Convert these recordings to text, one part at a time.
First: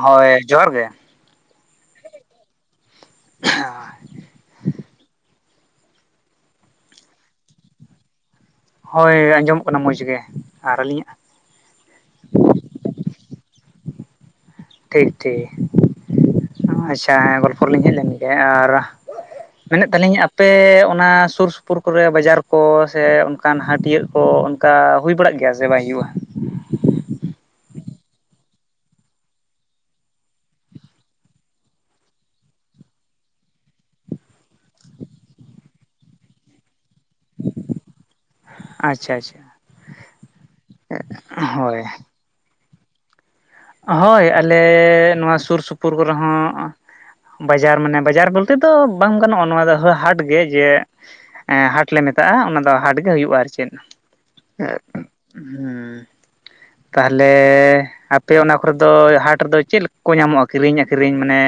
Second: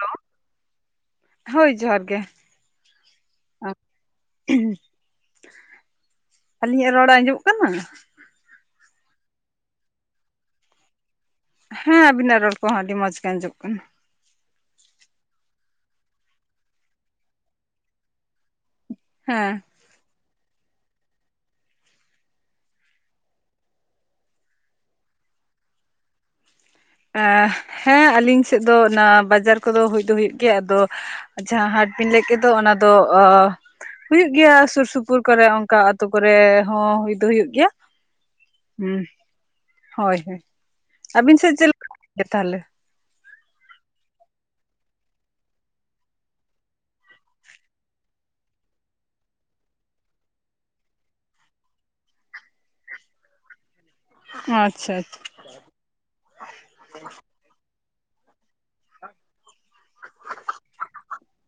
ᱦᱳᱭ ᱡᱚᱦᱟᱨ ᱜᱮ᱾ ᱦᱳᱭ ᱡᱚᱦᱟᱨ ᱜᱮ᱾ ᱟᱹᱞᱤᱧᱟᱜ ᱨᱚᱲ ᱟᱸᱡᱚᱢᱚᱜ ᱠᱟᱱᱟ? ᱦᱳᱭ ᱟᱸᱡᱚᱢᱚᱜ ᱠᱟᱱᱟ ᱢᱚᱡᱽ ᱜᱮ, ᱟᱨ ᱟᱹᱞᱤᱧᱟᱜ? ᱦᱮᱸ ᱟᱵᱤᱱᱟᱜ ᱨᱚᱲ ᱠᱚᱦᱚᱸ ᱟᱹᱰᱤ ᱢᱚᱸᱡᱽ ᱜᱮ ᱟᱸᱡᱚᱢᱚᱜ ᱠᱟᱱᱟ᱾ ᱴᱷᱤᱠ ᱴᱷᱤᱠ ᱟᱪᱪᱷᱟ ᱜᱚᱞᱯᱷᱚ ᱨᱤᱞᱤᱧ ᱦᱮᱡ ᱞᱮᱱ ᱜᱮ ᱟᱨ ᱦᱮᱸ ᱢᱮᱱᱮᱫ ᱛᱟᱹᱞᱤᱧ ᱟᱯᱮ ᱚᱱᱟ ᱥᱩᱨ ᱥᱩᱯᱩᱨ ᱠᱚᱨᱮ ᱵᱟᱡᱟᱨ ᱠᱚ ᱥᱮ ᱚᱱᱠᱟᱱ ᱦᱟᱴᱤᱭᱟᱹᱜ ᱠᱚ ᱚᱱᱠᱟ ᱦᱩᱭ ᱵᱟᱲᱟᱜ ᱜᱮᱭᱟ ᱥᱮ ᱵᱟᱭ ᱦᱩᱭᱩᱜᱼᱟ? ᱦᱮᱸ ᱟᱞᱤᱧ ᱥᱮᱫ ᱫᱚ ᱚᱱᱟ ᱵᱟᱡᱟᱨ ᱠᱚᱫᱚ ᱦᱩᱭ ᱫᱚ ᱦᱩᱭᱩᱜ ᱜᱮᱭᱟ ᱟᱫᱚ ᱟᱪᱪᱷᱟ ᱦᱟᱴ ᱵᱤᱱ ᱞᱟᱹᱭ ᱠᱮᱫ ᱫᱚ ᱚᱱᱟ ᱫᱚ ᱦᱩᱭᱩᱜ ᱜᱮᱭᱟ ᱥᱩᱨ ᱥᱩᱯᱩᱨ ᱠᱚᱨᱮ ᱚᱱᱠᱟ ᱟᱹᱛᱩ ᱠᱚᱨᱮ ᱦᱚᱸ ᱦᱩᱭ ᱫᱚ ᱦᱩᱭᱩᱜ ᱜᱮᱭᱟ᱾ ᱦᱩᱸ ᱟᱪᱪᱷᱟ ᱟᱪᱪᱷᱟ᱾ ᱦᱳᱭ ᱦᱳᱭ ᱟᱹᱵᱤᱱ ᱥᱮᱫ ᱪᱮᱫ ᱦᱳᱭ ᱞᱮᱠᱟ ᱛᱟᱦᱞᱮ? ᱦᱳᱭ ᱟᱞᱮ ᱱᱚᱣᱟ ᱥᱩᱨ ᱥᱩᱯᱩᱨ ᱠᱚᱨᱮ ᱦᱚᱸ᱾ ᱵᱟᱡᱟᱨ ᱢᱟᱱᱮ ᱵᱟᱡᱟᱨ ᱵᱚᱞᱛᱮ ᱫᱚ ᱵᱟᱝ ᱜᱟᱱᱚᱜᱼᱟ ᱱᱚᱣᱟ ᱫᱚ ᱦᱚ ᱦᱟᱴ ᱜᱮ ᱡᱮ ᱮ ᱦᱟᱴ ᱞᱮ ᱢᱮᱛᱟᱜᱼᱟ ᱚᱱᱟ ᱦᱟᱴ ᱜᱮ ᱦᱩᱭᱩᱜᱼᱟ ᱟᱨ ᱪᱮᱫ᱾ ᱟᱪᱪᱷᱟ ᱟᱪᱪᱷᱟ ᱾ ᱛᱟᱦᱚᱞᱮ ᱟᱯᱮ ᱚᱱᱟ ᱠᱚ ᱠᱚᱨᱮᱫᱚ ᱦᱟᱴ ᱨᱮᱫᱚ ᱪᱮᱫ ᱞᱮᱠᱟ ᱠᱚ ᱧᱟᱢᱚᱜᱼᱟ ᱠᱤᱨᱤᱧ ᱟᱠᱷᱨᱤᱧ ᱢᱟᱱᱮ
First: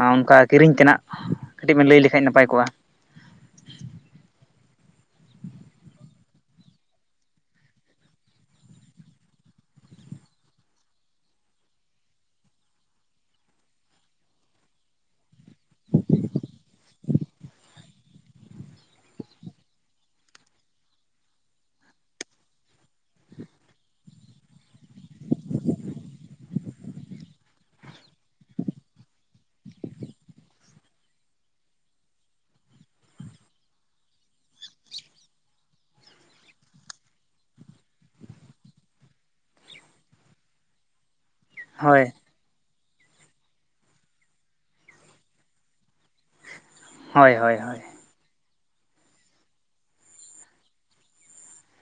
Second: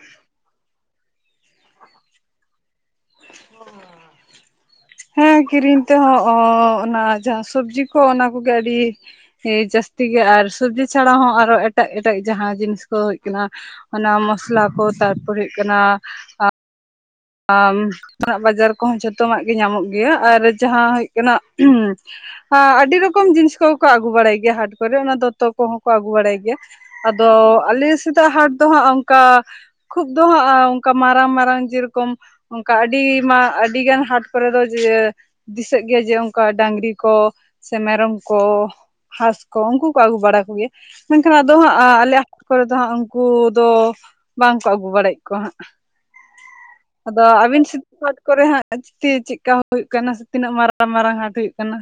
ᱟᱨ ᱚᱱᱠᱟ ᱠᱤᱨᱤᱧ ᱛᱮᱱᱟᱜ ᱠᱟᱹᱴᱤᱡ ᱵᱮᱱ ᱞᱟᱹᱭ ᱞᱮᱠᱷᱟᱡ ᱱᱟᱯᱟᱭ ᱠᱚᱜᱼᱟ ᱾ [inaudible] ᱦᱮᱸ ᱠᱤᱨᱤᱧ ᱛᱮᱦᱚᱸ ᱚᱱᱟ ᱡᱟᱦᱟᱸ ᱥᱚᱵᱡᱤ ᱠᱚ ᱚᱱᱟ ᱠᱚᱜᱮ ᱟᱹᱰᱤ ᱦᱮᱸ ᱡᱟᱹᱥᱛᱤ ᱜᱮ ᱟᱨ ᱥᱚᱵᱡᱤ ᱪᱷᱟᱲᱟ ᱦᱚᱸ ᱟᱨᱚ ᱮᱴᱟᱜ ᱮᱴᱟᱜ ᱡᱟᱦᱟᱸ ᱡᱤᱱᱤᱥ ᱠᱚ ᱦᱩᱭᱩᱜ ᱠᱟᱱᱟ ᱚᱱᱟ ᱢᱚᱥᱞᱟ ᱠᱚ ᱛᱟᱨᱯᱚᱨ ᱦᱩᱭᱩᱜ ᱠᱟᱱᱟ [inaudible] ᱱᱟᱜ ᱵᱟᱡᱟᱨ ᱠᱚᱦᱚᱸ ᱡᱷᱚᱛᱚ ᱱᱟᱜ ᱜᱮ ᱧᱟᱢᱚᱜ ᱜᱮᱭᱟ ᱟᱨ ᱡᱟᱦᱟᱸ ᱦᱩᱭᱩᱜ ᱠᱟᱱᱟ ᱟ ᱟᱹᱰᱤ ᱨᱚᱠᱚᱢ ᱡᱤᱱᱤᱥ ᱠᱚ ᱠᱚ ᱟᱹᱜᱩ ᱵᱟᱲᱟᱭ ᱜᱮᱭᱟ ᱦᱟᱴ ᱠᱚᱨᱮ ᱚᱱᱟ ᱫᱚᱛᱚ ᱠᱚᱦᱚᱸ ᱠᱚ ᱟᱹᱜᱩ ᱵᱟᱲᱟᱭ ᱜᱮᱭᱟ᱾ ᱟᱫᱚ ᱟᱞᱮ ᱥᱮᱛᱟᱜ ᱦᱟᱴ ᱫᱚ ᱦᱟᱸᱜ ᱚᱝᱠᱟ ᱠᱷᱩᱵ ᱫᱚ ᱦᱟᱸᱜᱼᱟ ᱚᱱᱠᱟ ᱢᱟᱨᱟᱝ ᱢᱟᱨᱟᱝ ᱡᱮᱨᱚ ᱠᱚᱢ ᱚᱝᱠᱟ ᱟᱹᱰᱤ ᱢᱟ ᱜᱟᱱ ᱦᱟᱴ ᱠᱚᱨᱮ ᱫᱚ ᱡᱮ ᱫᱤᱥᱟᱹᱜ ᱜᱮᱭᱟ ᱡᱮ ᱚᱱᱠᱟ ᱰᱟᱝᱨᱤ ᱠᱚ ᱥᱮ ᱢᱮᱨᱚᱢ ᱠᱚ ᱦᱟᱥ ᱠᱚ ᱩᱱᱠᱩ ᱠᱚ ᱟᱹᱜᱩ ᱵᱟᱲᱟ ᱠᱚᱜᱮᱭᱟ᱾ ᱢᱮᱱᱠᱷᱟᱱ ᱟᱫᱚ ᱦᱟᱸᱜ ᱦᱳᱭ ᱟᱞᱮ ᱟᱹᱛᱩ ᱠᱚᱨᱮ ᱫᱚ ᱦᱟᱸᱜ ᱩᱱᱠᱩ ᱫᱚ ᱵᱟᱝ ᱠᱚ ᱟᱹᱜᱩ ᱵᱟᱲᱟᱭᱮᱫ ᱠᱚᱣᱟ ᱦᱟᱸᱜ᱾ ᱟᱫᱚ ᱦᱳᱭ ᱦᱳᱭ ᱟᱹᱵᱤᱱ ᱦᱳᱭ ᱥᱮᱫ ᱦᱟᱴ ᱠᱚᱨᱮ ᱦᱟᱸᱜ ᱪᱤᱛᱤ ᱪᱮᱫᱠᱟ ᱦᱩᱭᱩᱜ ᱠᱟᱱᱟ ᱛᱤᱱᱟᱹᱜ ᱢᱟᱨᱟᱝ ᱢᱟᱨᱟᱝ ᱦᱟᱴ ᱦᱩᱭᱩᱜ ᱠᱟᱱᱟ?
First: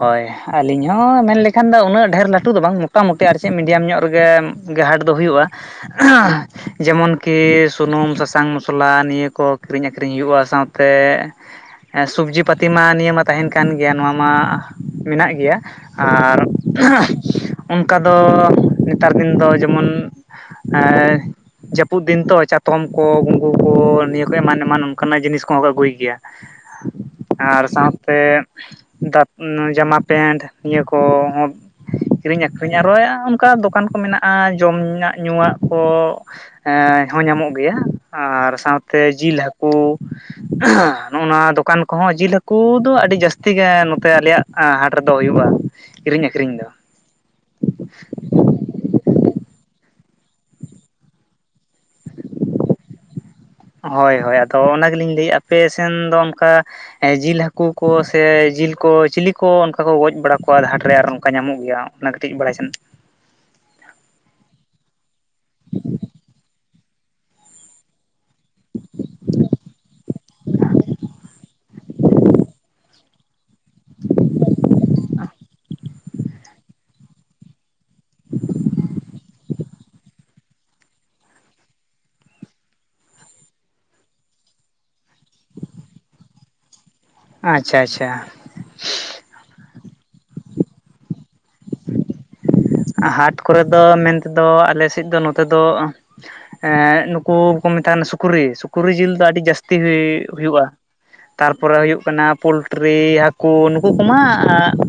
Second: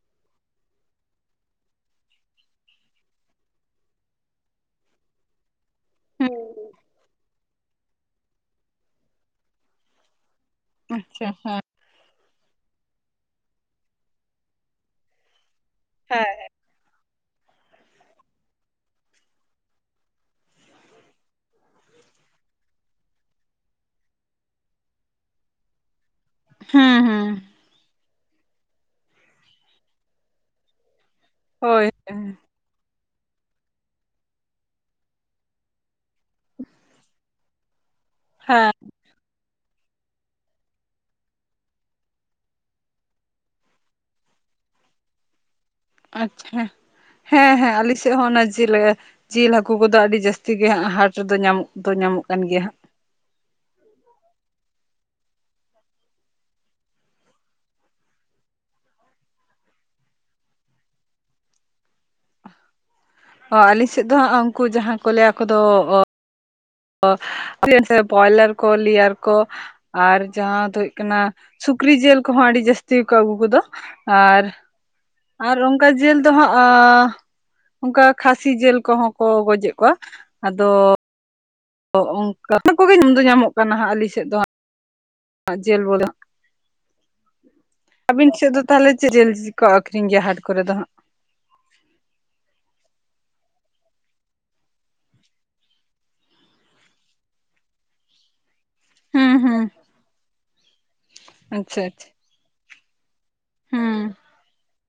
ᱦᱳᱭ ᱟᱹᱞᱤᱧ ᱦᱚ ᱢᱮᱱᱞᱠᱷᱟᱱ ᱫᱚ ᱩᱱᱟᱹᱜ ᱰᱷᱮᱨ ᱞᱟᱹᱴᱩ ᱫᱚ ᱵᱟᱝ ᱢᱚᱴᱟ-ᱢᱩᱴᱤ ᱟᱨ ᱪᱮᱫ ᱢᱤᱰᱤᱭᱟᱢ ᱧᱚᱜ ᱨᱮᱜᱮ ᱜᱮ ᱦᱟᱴ ᱫᱚ ᱦᱩᱭᱩᱜᱼᱟ, ᱡᱮᱢᱚᱱ ᱠᱤ ᱥᱩᱱᱩᱢ ᱥᱟᱥᱟᱝ ᱢᱚᱥᱞᱟ ᱱᱤᱭᱟᱹ ᱠᱚ ᱠᱤᱨᱤᱧ ᱟᱹᱠᱷᱨᱤᱧ ᱦᱩᱭᱩᱜᱼᱟ ᱥᱟᱶᱛᱮ ᱟᱪᱪᱷᱟ ᱮᱸ ᱥᱚᱵᱡᱤ ᱯᱟᱹᱛᱤ ᱢᱟ ᱱᱤᱭᱟᱹ ᱢᱟ ᱛᱟᱦᱮᱸᱱ ᱠᱟᱱ ᱜᱮᱭᱟ ᱱᱚᱣᱟ ᱢᱟ ᱢᱮᱱᱟᱜ ᱜᱮᱭᱟ᱾ ᱟᱨ ᱚᱱᱠᱟ ᱫᱚ ᱱᱮᱛᱟᱨ ᱫᱤᱱ ᱫᱚ ᱡᱮᱢᱚᱱ ᱮ ᱡᱟᱹᱯᱩᱫ ᱫᱤᱱ ᱛᱚ ᱪᱟᱛᱚᱢ ᱠᱚ ᱜᱩᱸᱜᱩ ᱠᱚ ᱱᱤᱭᱟᱹ ᱠᱚ ᱮᱢᱟᱱ ᱮᱢᱟᱱ ᱚᱱᱠᱟᱱᱟᱜ ᱡᱤᱱᱤᱥ ᱠᱚᱦᱚᱸ ᱠᱚ ᱟᱹᱜᱩᱭ ᱜᱮᱭᱟ᱾ ᱦᱩᱸ ᱦᱩᱸ᱾ ᱟᱨ ᱥᱟᱣᱛᱮ ᱩᱸ ᱡᱟᱢᱟ ᱯᱮᱱᱴ ᱱᱤᱭᱟᱹ ᱠᱚᱦᱚᱸ ᱦᱳᱭ ᱦᱮᱸ᱾ ᱟᱨᱚᱭᱟ ᱚᱱᱠᱟ ᱫᱚᱠᱟᱱ ᱠᱚ ᱢᱮᱱᱟᱜᱼᱟ ᱡᱚᱢᱟᱜ ᱧᱩᱣᱟᱜ ᱠᱚ ᱮᱸ ᱦᱚᱸ ᱧᱟᱢᱚᱜ ᱜᱮᱭᱟ ᱟᱨ ᱥᱟᱶᱛᱮ ᱡᱤᱞ ᱦᱟᱹᱠᱩ ᱱᱚᱜᱼᱚ ᱱᱚᱣᱟ ᱫᱚᱠᱟᱱ ᱠᱚᱦᱚᱸ ᱡᱤᱞ ᱦᱟᱹᱠᱩ ᱫᱚ ᱟᱹᱰᱤ ᱡᱟᱹᱥᱛᱤ ᱜᱮ ᱱᱚ ᱛᱮ ᱟᱞᱮᱭᱟᱜ ᱦᱟᱴ ᱨᱮᱫᱚ ᱦᱩᱭᱩᱜᱼᱟ᱾ ᱠᱤᱨᱤᱧ ᱟᱹᱠᱷᱨᱤᱧ ᱫᱚ ᱟᱪᱪᱷᱟ ᱦᱮᱸ ᱦᱮᱸ ᱟᱞ ᱥᱮᱫ ᱦᱚᱸ ᱚᱱᱟ ᱡᱮᱞ ᱮ ᱡᱤᱞ ᱦᱟᱹᱠᱩ ᱠᱚᱫᱚ ᱟᱹᱰᱤ ᱡᱟᱹᱟᱥᱛᱤ ᱜᱮ ᱦᱟᱸ ᱦᱟᱴ ᱨᱮᱫᱚ ᱧᱟᱢ ᱫᱚ ᱧᱟᱢᱚᱜ ᱠᱟᱱ ᱜᱮᱭᱟ ᱦᱟᱸᱜ᱾ ᱦᱳᱭ ᱦᱳᱭ ᱟᱫᱚ ᱚᱱᱟ ᱜᱮᱞᱤᱧ ᱞᱟᱹᱭᱮᱫ ᱟᱯᱮ ᱥᱮᱱ ᱫᱚ ᱚᱱᱠᱟ ᱮᱸ ᱡᱤᱞ ᱦᱟᱹᱠᱩ ᱠᱚ ᱥᱮ ᱡᱤᱞ ᱠᱚ ᱪᱤᱞᱤ ᱠᱚ ᱚᱱᱠᱟ ᱠᱚ ᱜᱚᱡ ᱵᱟᱲᱟ ᱠᱚᱣᱟ ᱦᱟᱷᱟᱴ ᱨᱮ ᱟᱨ ᱚᱱᱠᱟ ᱧᱟᱢᱚᱜ ᱜᱮᱭᱟ? ᱚᱱᱟ ᱠᱟᱹᱴᱤᱡ ᱵᱟᱲᱟᱭ ᱥᱟᱱᱟ ᱚ ᱟᱹᱞᱤᱧ ᱥᱮᱫ ᱫᱚ ᱦᱟᱸᱜ ᱩᱱᱠᱩ ᱡᱟᱦᱟᱸ ᱠᱚ ᱞᱟᱹᱭᱟ ᱠᱚᱫᱚ ᱚ [unintelligible] ᱵᱚᱭᱞᱟᱨ ᱠᱚ ᱞᱤᱭᱟᱨ ᱠᱚ ᱟᱨ ᱡᱟᱦᱟᱸ ᱫᱚ ᱦᱩᱭᱩᱜᱭ ᱠᱟᱱᱟ ᱥᱩᱠᱨᱤ ᱡᱤᱞ ᱠᱚᱦᱚᱸ ᱟᱹᱰᱤ ᱡᱟᱹᱟᱥᱛᱤ ᱠᱚ ᱟᱹᱜᱩ ᱠᱚᱫᱚ ᱟᱨ ᱟᱨ ᱚᱱᱠᱟ ᱡᱤᱞ ᱫᱚ ᱦᱟᱸᱜ ᱚᱱᱠᱟ ᱠᱷᱟᱹᱥᱤ ᱡᱤᱞ ᱠᱚᱦᱚᱸ ᱠᱚ ᱜᱚᱡᱮᱫ ᱠᱚᱣᱟ ᱟᱫᱚ ᱚᱱᱠᱟ ᱚᱱᱟ ᱠᱚᱜᱮ ᱧᱟᱢ ᱫᱚ ᱧᱟᱢᱚᱜ ᱠᱟᱱᱟ ᱦᱟᱸᱜ ᱟᱹᱞᱤᱧ ᱥᱮᱫ ᱫᱚ ᱦᱟᱸᱜ ᱡᱮᱞ ᱵᱚᱞᱮ᱾ ᱟᱪᱪᱷᱟ ᱟᱪᱪᱷᱟ ᱟᱹᱵᱤᱱ ᱥᱮᱫ ᱫᱚ ᱛᱟᱦᱚᱞᱮ ᱪᱮᱫ ᱡᱤᱞ ᱠᱚ ᱟᱠᱷᱨᱤᱧ ᱜᱮᱭᱟ ᱦᱟᱴ ᱠᱚᱨᱮ ᱫᱚ ᱦᱟᱸᱜ? ᱦᱟᱴ ᱠᱚᱨᱮ ᱫᱚ ᱢᱮᱱᱛᱮ ᱫᱚ ᱟᱞᱮ ᱥᱮᱫ ᱫᱚ ᱱᱚᱛᱮ ᱫᱚ ᱮᱸᱜ ᱱᱩᱠᱩ ᱠᱚ ᱢᱮᱛᱟᱜ ᱠᱟᱱᱟ ᱥᱩᱠᱨᱤ ᱥᱩᱠ ᱩᱠᱨᱤ ᱡᱤᱞ ᱫᱚ ᱦᱩᱸ ᱟᱹᱰᱤ ᱦᱩᱸ ᱡᱟᱹᱥᱛᱤ ᱦᱩᱭᱩᱜᱼᱟ ᱛᱟᱨᱯᱚᱨᱮ ᱟᱪᱪᱷᱟ ᱦᱩᱭᱩᱜ ᱟᱪᱪᱷᱟ ᱠᱟᱱᱟ ᱯᱚᱞᱴᱨᱤ ᱦᱟᱹ ᱠᱩ ᱱᱩᱠᱩ ᱦᱩᱸ ᱠᱚᱢᱟ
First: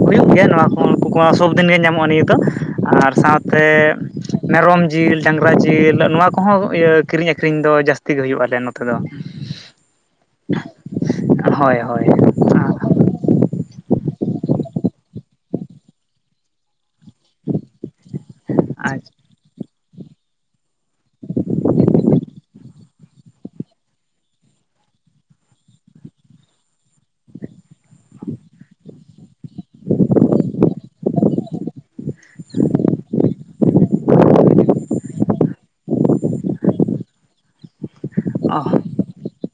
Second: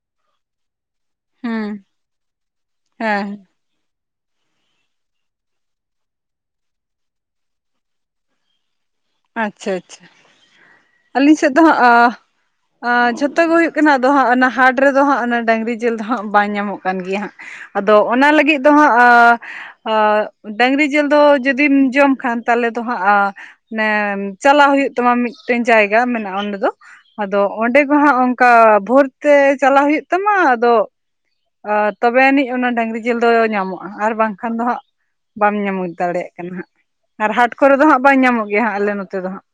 ᱦᱩᱭᱩᱜ ᱜᱮᱭᱟ ᱱᱚᱣᱟ ᱠᱚ ᱱᱩᱠᱩ ᱠᱚᱣᱟ ᱥᱚᱵ ᱦᱩᱸ ᱫᱤᱱᱜᱮ ᱧᱟᱢᱚᱜᱼᱟ ᱱᱤᱭᱟᱹ ᱫᱚ ᱾ ᱟᱨ ᱦᱮᱸ ᱥᱟᱶ ᱛᱮ ᱢᱮᱨᱚᱢ ᱡᱤᱞ ᱰᱟᱝᱨᱟ ᱡᱤᱞ ᱱᱚᱣᱟ ᱠᱚᱦᱚᱸ ᱤᱭᱟᱹ ᱠᱤᱨᱤᱧ ᱟᱹᱠᱷᱨᱤᱧ ᱫᱚ ᱡᱟᱹᱥ ᱛᱤ ᱜᱮ ᱦᱩᱭᱩᱜᱼᱟ ᱟᱞᱮ ᱱᱚᱛᱮ ᱫᱚ ᱾ ᱟᱪᱪᱷᱟ ᱟᱪᱪᱷᱟ, ᱟᱹᱞᱤᱧ ᱥᱮᱫ ᱫᱚ ᱦᱳᱭ ᱦᱟᱸᱜ ᱦᱳᱭ ᱟᱦᱻ ᱟᱪᱪᱷᱟ ᱟᱻ ᱡᱷᱚᱛᱚ ᱜᱮ ᱦᱩᱭᱩᱜ ᱠᱟᱱᱟ ᱟᱫᱚ ᱦᱟᱸᱜ ᱚᱱᱟ ᱦᱟᱴ ᱨᱮᱫᱚ ᱦᱟᱸᱜ ᱚᱱᱟ ᱰᱟᱝᱨᱤ ᱡᱮᱞ ᱫᱚ ᱦᱟᱸᱜ ᱵᱟᱝ ᱧᱟᱢᱚᱜ ᱠᱟᱱ ᱜᱮᱭᱟ ᱦᱟᱸᱜ ᱾ ᱟᱫᱚ ᱚᱱᱟ ᱞᱟᱹᱜᱤᱫ ᱫᱚ ᱦᱟᱸᱜ ᱟᱻ ᱟᱻ ᱰᱟᱝᱨᱤ ᱡᱤᱞ ᱫᱚ ᱡᱩᱫᱤᱢ ᱡᱚᱢ ᱠᱷᱟᱱ ᱛᱟᱞᱮ ᱫᱚ ᱦᱟᱸᱜ ᱟ ᱱᱮᱢ ᱪᱟᱞᱟᱜ ᱦᱩᱭᱩᱜ ᱛᱟᱢᱟ ᱢᱤᱫᱴᱮᱱ ᱡᱟᱭᱜᱟ ᱢᱮᱱᱟᱜᱼᱟ ᱚᱸᱰᱮ ᱫᱚ ᱟᱫᱚ ᱚᱸᱰᱮ ᱠᱚ ᱦᱟᱸᱜ ᱚᱱᱠᱟ ᱵᱷᱳᱨ ᱛᱮ ᱪᱟᱞᱟᱜ ᱦᱩᱭᱩᱜ ᱛᱟᱢᱟ ᱟᱫᱚ ᱟᱻ ᱛᱚᱵᱮ ᱟᱹᱱᱤᱡ ᱚᱱᱟ ᱰᱟᱹᱝᱨᱤ ᱡᱤᱞ ᱫᱚ ᱧᱟᱢᱚᱜᱼᱟ ᱟᱨ ᱵᱟᱝᱠᱷᱟᱱ ᱫᱚ ᱦᱟᱸᱜ ᱵᱟᱢ ᱧᱟᱢ ᱫᱟᱲᱮᱜ᱾ ᱮᱱ ᱦᱟᱸᱜ ᱟᱨ ᱦᱟᱴ ᱠᱚᱨᱮ ᱫᱚ ᱦᱟᱸᱜ ᱵᱟᱝ ᱧᱟᱢᱚᱜ ᱜᱮᱭᱟ ᱦᱟᱸᱜ ᱟᱞᱮ ᱱᱚᱛᱮ ᱫᱚ ᱦᱟᱸᱜ ᱾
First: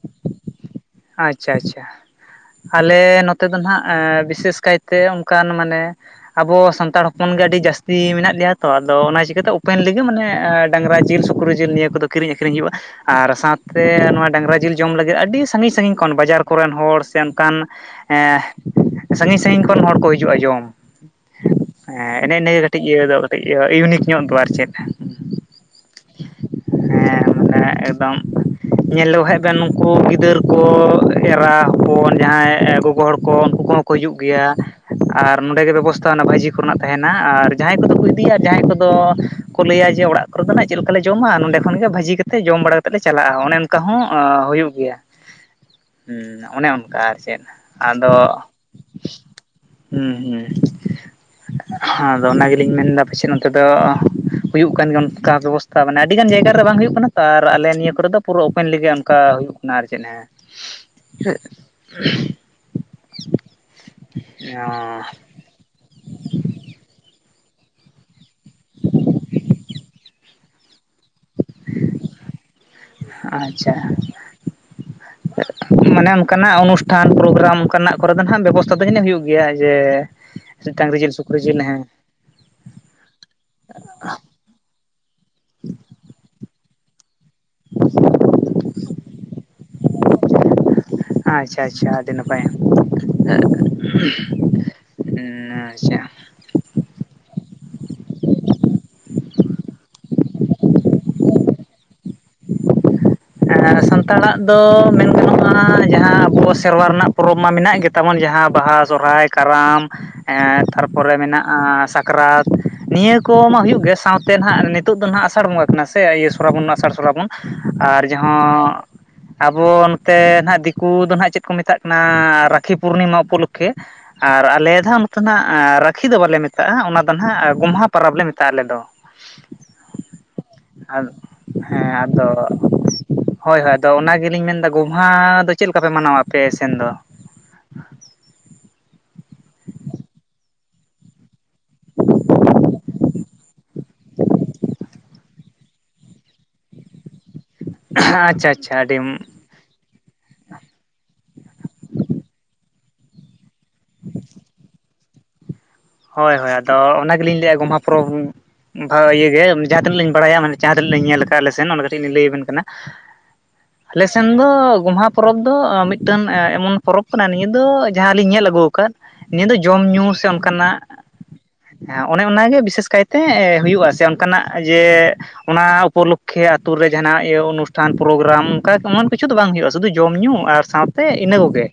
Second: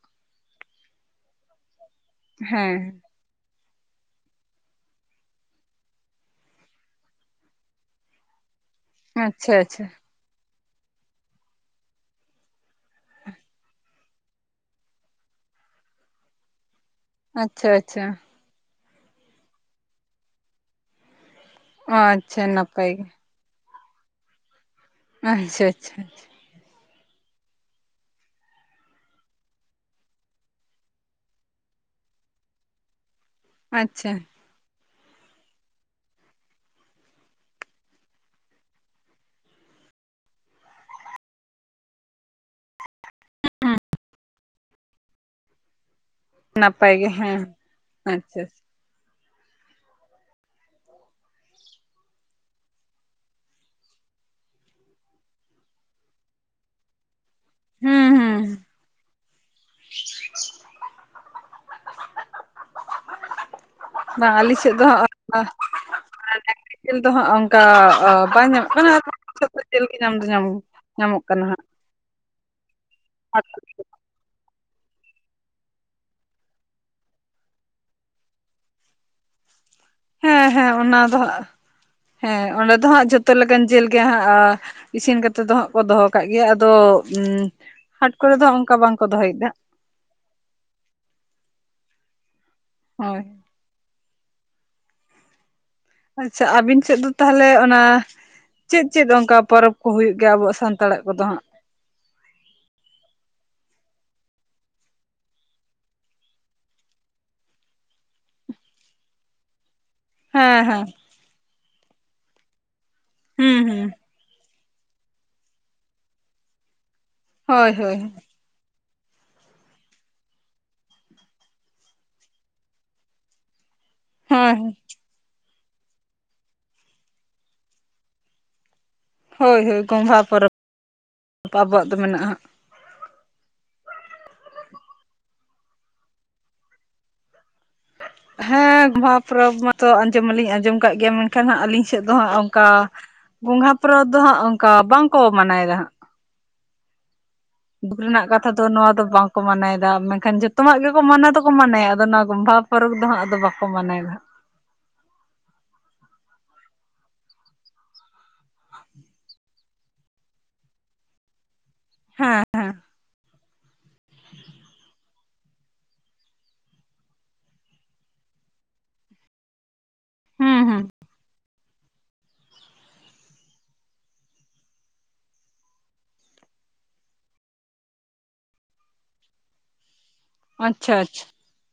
ᱟᱪᱪᱷᱟ ᱟᱪᱪᱷᱟ, ᱦᱮᱸ ᱟᱞᱮ ᱱᱚᱛ ᱱᱚᱛᱮ ᱫᱚ ᱱᱟᱸᱜ ᱮᱻ ᱵᱤᱥᱮᱥ ᱠᱟᱭᱛᱮ ᱚᱱᱠᱟᱱ ᱢᱟᱱᱮ ᱟᱵᱚ ᱥᱟᱱᱛᱟᱲ ᱦᱚᱯᱚᱱ ᱜᱮ ᱟᱹᱰᱤ ᱡᱟᱹᱥᱛᱤ ᱢᱮᱱᱟᱜ ᱞᱮᱭᱟ ᱛᱚ ᱟᱫᱚ ᱚᱱᱟ ᱪᱤᱠᱟᱹᱛᱮ ᱟᱪᱪᱷᱟ ᱟᱪᱪᱷᱟ ᱳᱯᱮᱱᱞᱤ ᱜᱮ ᱢᱟᱱᱮ ᱰᱟᱝᱨᱟ ᱡᱤᱞ ᱥᱩᱠᱨᱤ ᱡᱤᱞ ᱱᱤᱭᱟᱹ ᱠᱚᱫᱚ ᱠᱤᱨᱤᱧ ᱟᱹᱠᱷᱨᱤᱧ ᱦᱩᱭᱩᱜᱼᱟ ᱟᱨ ᱥᱟᱶᱛᱮ ᱱᱚᱣᱟ ᱰᱟᱝᱨᱟ ᱡᱤᱞ ᱡᱚᱢ ᱞᱟᱹᱜᱤᱫ ᱟᱹᱰᱤᱥ ᱥᱟᱺᱜᱤᱧ ᱥᱟᱺᱜᱤᱧ ᱠᱷᱚᱱ ᱵᱟᱡᱟᱨ ᱠᱚᱨᱮᱱ ᱦᱚᱲ ᱥᱮ ᱚᱱᱠᱟᱱ ᱟᱪᱪᱷᱟ ᱟᱪᱪᱷᱟ ᱮᱸ ᱥᱟᱺᱜᱤᱧ ᱥᱟᱺᱜᱤᱧ ᱠᱷᱚᱱ ᱦᱚᱲ ᱠᱚ ᱦᱤᱡᱩᱜᱼᱟ ᱡᱚᱢ ᱮ ᱮᱱᱮ ᱟᱪᱪᱷᱟ ᱮᱱᱮ ᱜᱮ ᱠᱟᱹᱴᱤᱡ ᱱᱟᱯᱟᱭ ᱤᱭᱟᱹ ᱫᱚ᱾ ᱤᱭᱟᱹ ᱤᱭᱩᱱᱤᱠ ᱧᱚᱜ ᱫᱚ ᱟᱨ ᱪᱮᱫ? ᱟᱪᱪᱷᱟ ᱪᱷᱟ ᱪᱷᱟ᱾ ᱦᱮᱸ ᱢᱟᱱᱮ ᱮᱠᱫᱚᱢ ᱧᱮᱞ ᱞᱮᱠᱚ ᱠᱷᱟᱡ ᱵᱮᱱ ᱱᱩᱠᱩ ᱜᱤᱫᱟᱹᱨ ᱠᱚ ᱮᱨᱟ ᱦᱚᱯᱚᱱ ᱡᱟᱦᱟᱸᱭ ᱜᱚᱜᱚ ᱦᱚᱲ ᱠᱚ ᱩᱱᱠᱩ ᱠᱚᱦᱚᱸ ᱠᱚ ᱟᱪᱪᱷᱟ ᱦᱤᱡᱩᱜ ᱜᱮᱭᱟ, ᱟᱨ ᱱᱚᱸᱰᱮ ᱜᱮ ᱵᱮᱵᱚᱥᱛᱷᱟ ᱚᱱᱟ ᱵᱷᱟᱹᱡᱤ ᱠᱚᱨᱮᱱᱟᱜ ᱛᱟᱦᱮᱱᱟ ᱟᱨ ᱡᱟᱦᱟᱸᱭ ᱠᱚᱫᱚ ᱠᱚ ᱤᱫᱤᱭᱟ ᱡᱟᱦᱟᱸᱭ ᱠᱚᱫᱚ ᱠᱚ ᱞᱟᱹᱭᱟ ᱡᱮ ᱚᱲᱟᱜ ᱠᱚᱨᱮ ᱫᱚ ᱱᱟᱜ ᱪᱮᱫ ᱞᱮᱠᱟ ᱞᱮ ᱡᱚᱢᱟ ᱱᱚᱸᱰᱮ ᱠᱷᱚᱱ ᱜᱮ ᱵᱷᱟᱹᱡᱤ ᱠᱟᱛᱮᱫ ᱡᱚᱢ ᱵᱟᱲᱟ ᱠᱟᱛᱮᱫ ᱞᱮ ᱪᱟᱞᱟᱜᱼᱟ ᱚᱱᱮ ᱚᱱᱠᱟ ᱦᱚᱸ ᱚᱻ ᱦᱩᱭᱩᱜ ᱜᱮᱭᱟ᱾ ᱦᱩᱸ ᱚᱱᱮ ᱱᱟᱯᱟᱭ ᱚᱱᱠᱟ ᱜᱮ ᱟᱨ ᱦᱮᱸ ᱪᱮᱫ ᱟᱫᱚ ᱟᱪᱪᱷᱟ ᱦᱩᱸ ᱦᱩᱸ ᱦᱚᱸ ᱟᱫᱚ ᱚᱱᱟ ᱜᱮᱞᱤᱧ ᱢᱮᱱᱫᱟ ᱯᱟᱪᱮᱫ ᱱᱚᱛᱮ ᱫᱚ ᱦᱩᱭᱩᱜ ᱠᱟᱱ ᱜᱮᱭᱟ ᱚᱱᱠᱟ ᱵᱮᱵᱚᱥᱛᱷᱟ ᱢᱟᱱᱮ ᱟᱹᱰᱤ ᱜᱟᱱ ᱡᱟᱭᱜᱟ ᱨᱮ ᱵᱟᱝ ᱦᱩᱭᱩᱜ ᱠᱟᱱᱟ᱾ ᱟᱨ ᱟᱞᱮ ᱱᱤᱭᱟᱹ ᱠᱚᱨᱮ ᱦᱩᱸ ᱫᱚ ᱯᱩᱨᱟᱹ ᱦᱩᱸ ᱳᱯᱮᱱᱞᱤ ᱜᱮ ᱚᱱᱠᱟ ᱦᱩᱭᱩᱜ ᱠᱟᱱᱟ ᱟᱨ [unintelligible] ᱵᱟ ᱟᱞᱮ ᱥᱮᱫ ᱫᱚ ᱚ ᱦᱟᱸᱜ ᱟᱨ ᱰᱟᱝᱨᱤ ᱡᱮᱞ ᱫᱚ ᱦᱟᱸᱜ ᱚᱱᱠᱟ ᱵᱟᱝ ᱧᱟᱢᱚᱜ ᱠᱟᱱᱟ [unintelligible] ᱡᱮᱞ ᱜᱮ ᱧᱟᱢ ᱫᱚ ᱧᱟᱢᱚᱜᱚᱜ ᱠᱟᱱᱟ᱾ ᱧᱟᱢᱚᱜ ᱠᱟᱱᱟ ᱦᱟᱸᱜ᱾ ᱟᱪᱪᱷᱟ ᱢᱟᱱᱮ ᱚᱱᱠᱟᱱᱟᱜ ᱚᱱᱩᱥᱴᱷᱟᱱ ᱯᱨᱳᱜᱨᱟᱢ ᱚᱱᱠᱟᱱᱟᱜ ᱠᱚᱨᱮ ᱫᱚ ᱱᱟᱜ ᱵᱮᱵᱚᱥᱛᱷᱟ ᱫᱚ ᱡᱟᱹᱱᱤᱡ ᱦᱩᱭᱩᱜ ᱜᱮᱭᱟ ᱡᱮ, ᱦᱮᱸ ᱦᱮᱸ ᱰᱟᱝᱨᱤ ᱚᱱᱟ ᱡᱤᱞ ᱫᱚ ᱥᱩᱠᱨᱤ ᱦᱟᱸᱜ ᱡᱤᱞ ᱦᱮᱸ᱾ ᱦᱮᱸ ᱚᱸᱰᱮ ᱫᱚ ᱦᱟᱸᱜ ᱡᱷᱚᱛᱚ ᱞᱮᱠᱟᱱ ᱡᱤᱞ ᱜᱮ ᱦᱟᱸᱜ ᱟ ᱤᱥᱤᱱ ᱠᱟᱛᱮ ᱫᱚ ᱦᱟᱸᱜ ᱠᱚ ᱫᱚᱦᱚ ᱠᱟᱜ ᱜᱮᱭᱟ ᱟᱫᱚ ᱩᱸᱻ ᱦᱟᱴ ᱠᱚᱨᱮ ᱫᱚ ᱚᱱᱠᱟ ᱵᱟᱝᱠᱚ ᱫᱚᱦᱚᱭ ᱫᱟ᱾ ᱟᱪᱪᱷᱟ ᱟᱪᱪᱷᱟ ᱟᱹᱰᱤ ᱱᱟᱯᱟᱭ᱾ ᱦᱚᱭ [unintelligible] ᱩᱸ ᱟᱪᱪᱷᱟ᱾ ᱟᱪᱪᱷᱟ ᱟᱵᱤᱱ ᱥᱮᱫ ᱫᱚ ᱛᱟᱞᱦᱮ ᱚᱱᱟ ᱪᱮᱫ ᱪᱮᱫ ᱚᱱᱠᱟ ᱯᱚᱨᱚᱵᱽ ᱠᱚ ᱦᱩᱭᱩᱜ ᱜᱮᱭᱟ ᱟᱵᱚᱣᱟᱜ ᱥᱟᱱᱛᱟᱲᱟᱜ ᱠᱚᱫᱚ ᱦᱟᱸᱜ? ᱮᱸ ᱥᱟᱱᱛᱟᱲᱟᱜ ᱫᱚ ᱢᱮᱱ ᱜᱟᱱᱚᱜᱼᱟ ᱡᱟᱦᱟᱸ ᱟᱵᱚ ᱥᱮᱨᱣᱟ ᱨᱮᱱᱟᱜ ᱯᱚᱨᱚᱵᱽ ᱢᱟ ᱢᱮᱱᱟᱜ ᱜᱮ ᱛᱟᱵᱚᱱ ᱡᱟᱦᱟᱸ ᱵᱟᱦᱟ, ᱥᱚᱨᱦᱟᱭ, ᱠᱟᱨᱟᱢ ᱮᱸᱻ ᱦᱮᱸ ᱦᱮᱸ ᱛᱟᱨᱯᱚᱨᱮ ᱢᱮᱱᱟᱜᱼᱟ ᱥᱟᱠᱨᱟᱛ ᱱᱤᱭᱟᱹ ᱠᱚᱻᱢᱟ ᱦᱩᱸ ᱦᱩᱭᱩᱜ ᱦᱩᱸ ᱜᱮ ᱥᱟᱶᱛᱮ ᱱᱟᱦᱟᱜ ᱱᱮ ᱱᱤᱛᱚᱜ ᱫᱚ ᱱᱟᱦᱟᱜ ᱟᱥᱟᱲ ᱵᱚᱸᱜᱟ ᱠᱟᱱᱟ ᱥᱮ ᱤᱭᱟᱹ ᱥᱚᱨᱟᱵᱚᱱ ᱟᱥᱟᱲ ᱥᱨᱟᱵᱚᱱ ᱦᱳᱭ, ᱦᱳᱭ, ᱦᱳᱭ᱾ ᱦᱚᱸᱻ ᱟᱵᱚ ᱱᱚᱛᱮ ᱱᱟᱦᱟᱸᱜ ᱫᱤᱠᱩ ᱫᱚ ᱱᱟᱦᱟᱸᱜ ᱪᱮᱫ ᱠᱚ ᱢᱮᱛᱟᱜ ᱠᱟᱱᱟᱻ ᱨᱟᱠᱷᱤ ᱯᱩᱨᱱᱤᱢᱟ ᱩᱯᱚᱞᱚᱠᱠᱷᱮ ᱾ ᱟᱨ ᱦᱳᱭ ᱟᱞᱮ ᱫᱷᱟᱣ ᱱᱚᱛᱮ ᱱᱟᱜ ᱨᱟᱠᱷᱤ ᱫᱚ ᱵᱟᱞᱮ ᱢᱮᱛᱟᱜᱼᱟ, ᱚᱱᱟ ᱫᱚ ᱱᱟᱦᱟᱜ ᱜᱚᱢᱦᱟ ᱯᱟᱨᱟᱵᱽ ᱞᱮ ᱢᱮᱛᱟᱜᱼᱟ ᱟᱞᱮ ᱫᱚ ᱾ ᱦᱳᱭ, ᱦᱳᱭ ᱜᱚᱢᱜᱷᱟ ᱯᱚᱨᱚᱵᱽ ᱟᱵᱚᱣᱟᱜ ᱦᱮᱸ ᱫᱚ ᱢᱮᱱᱟᱜᱼᱟ ᱟᱫᱚ ᱦᱟᱸᱜ ᱾ ᱦᱳᱭ, ᱦᱳᱭ ᱟᱫᱚ ᱚᱱᱟᱜᱤᱞᱤᱧ ᱢᱮᱱᱫᱟ ᱜᱚᱢᱦᱟ ᱫᱚ ᱪᱮᱫ ᱞᱮᱠᱟ ᱯᱮ ᱢᱟᱱᱟᱣᱟ ᱟᱯᱮ ᱥᱮᱱ ᱫᱚ? ᱦᱮᱸ ᱜᱚᱢᱦᱟ ᱯᱚᱨᱚᱵᱽ ᱢᱟᱛᱚ ᱟᱸᱡᱚᱢ ᱢᱟᱞᱤᱧ ᱟᱸᱡᱚᱢ ᱠᱟᱜ ᱜᱮᱭᱟ ᱢᱮᱱ ᱠᱷᱟᱱ ᱦᱟᱸᱜ ᱟᱹᱞᱤᱧ ᱥᱮᱫ ᱫᱚ ᱦᱟᱸᱜ ᱚᱝᱠᱟ ᱜᱚᱢᱦᱟ ᱯᱚᱨᱚᱵᱽ ᱫᱚ ᱦᱟᱸᱜ ᱚᱝᱠᱟ ᱵᱟᱝᱠᱚ ᱢᱟᱱᱟᱭ ᱫᱟ ᱦᱟᱸᱜ ᱾ ᱫᱩᱠ ᱨᱮᱱᱟᱜ ᱠᱟᱛᱷᱟ ᱟᱪᱪᱷᱟ ᱫᱚ ᱟᱪᱪᱷᱟ ᱱᱚᱣᱟ ᱟᱹᱰᱤ ᱫᱚ ᱵᱟᱝ ᱠᱚ ᱢᱟᱱᱟᱭᱫᱟ ᱢᱮᱱᱠᱷᱟᱱ ᱡᱚᱛᱚᱣᱟᱜ ᱜᱮᱠᱚ ᱢᱟᱱᱟ ᱫᱚᱠᱚ ᱢᱟᱱᱟᱭᱟ ᱟᱫᱚ ᱱᱚᱣᱟ ᱜᱚᱢᱵᱷᱟ ᱯᱚᱨᱚᱵᱽ ᱫᱚ ᱦᱟᱸᱜ ᱟᱫᱚ ᱵᱟᱠᱚ ᱢᱟᱱᱟᱣᱮᱫᱟ ᱦᱟᱸᱜ ᱾ ᱦᱳᱭ, ᱦᱳᱭ ᱟᱫᱚ ᱚᱱᱟ ᱜᱤᱞᱤᱧ ᱞᱮᱭᱟ ᱜᱚᱢᱦᱟ ᱯᱚᱨᱚᱵᱽ ᱵᱷᱟᱹ ᱤᱭᱟᱹ ᱜᱮ ᱡᱟᱦᱟᱸ ᱛᱤᱱᱟᱹᱜ ᱞᱤᱧ ᱵᱟᱲᱟᱭᱟ ᱢᱟᱱᱮ ᱡᱟᱦᱟᱸ ᱛᱤᱱᱟᱹᱜ ᱞᱤᱧ ᱧᱮᱞ ᱠᱟ ᱠᱟ ᱟᱞᱮᱥᱮᱱ ᱚᱱᱟ ᱠᱟᱹᱴᱤᱡ ᱞᱤᱧ ᱞᱟᱹᱭᱵᱮᱱ ᱦᱮᱸ ᱠᱟᱱᱟ, ᱦᱮᱸ ᱟᱞᱮ ᱥᱮᱱ ᱫᱚ ᱜᱚᱢᱦᱟ ᱯᱚᱨᱚᱵᱽ ᱫᱚ ᱢᱤᱫᱴᱟᱝ ᱮᱢᱚᱱ ᱯᱚᱨᱚᱵᱽ ᱠᱟᱱᱟ ᱱᱤᱭᱟᱹ ᱫᱚ ᱡᱟᱦᱟᱸᱞᱤᱧ ᱧᱮᱞ ᱟᱹᱜᱩ ᱟᱠᱟᱫ, ᱱᱤᱭᱟᱹ ᱫᱚ ᱡᱚᱢ ᱧᱩ ᱥᱮ ᱦᱩᱸ ᱚᱱᱠᱟᱱᱟᱜ ᱦᱩᱸ ᱦᱮᱸ, ᱚᱱᱮ ᱚᱱᱟᱜᱮ ᱵᱤᱥᱮᱥ ᱠᱟᱭᱛᱮ ᱦᱩᱭᱩᱜᱼᱟ ᱥᱮ ᱚᱝᱠᱟᱱᱟᱜ ᱡᱮ ᱚᱱᱟ ᱩᱯᱚᱞᱚᱠᱠᱷᱮ ᱟᱛᱩ ᱨᱮ ᱡᱟᱦᱟᱱᱟᱜ ᱤᱭᱟᱹ ᱚᱱᱩᱥᱴᱷᱟᱱ ᱯᱨᱳᱜᱨᱟᱢ ᱚᱱᱠᱟ ᱮᱢᱚᱱ ᱠᱤᱪᱷᱩ ᱫᱚ ᱵᱟᱝ ᱦᱩᱭᱩᱜᱼᱟ ᱥᱩᱫᱩ ᱡᱚᱢ ᱧᱩ ᱾ ᱟᱨ ᱟᱪᱪᱷᱟ ᱥᱟᱶᱛᱮ ᱟᱪᱪᱷᱟ ᱤᱱᱟᱹ ᱠᱚᱜᱮ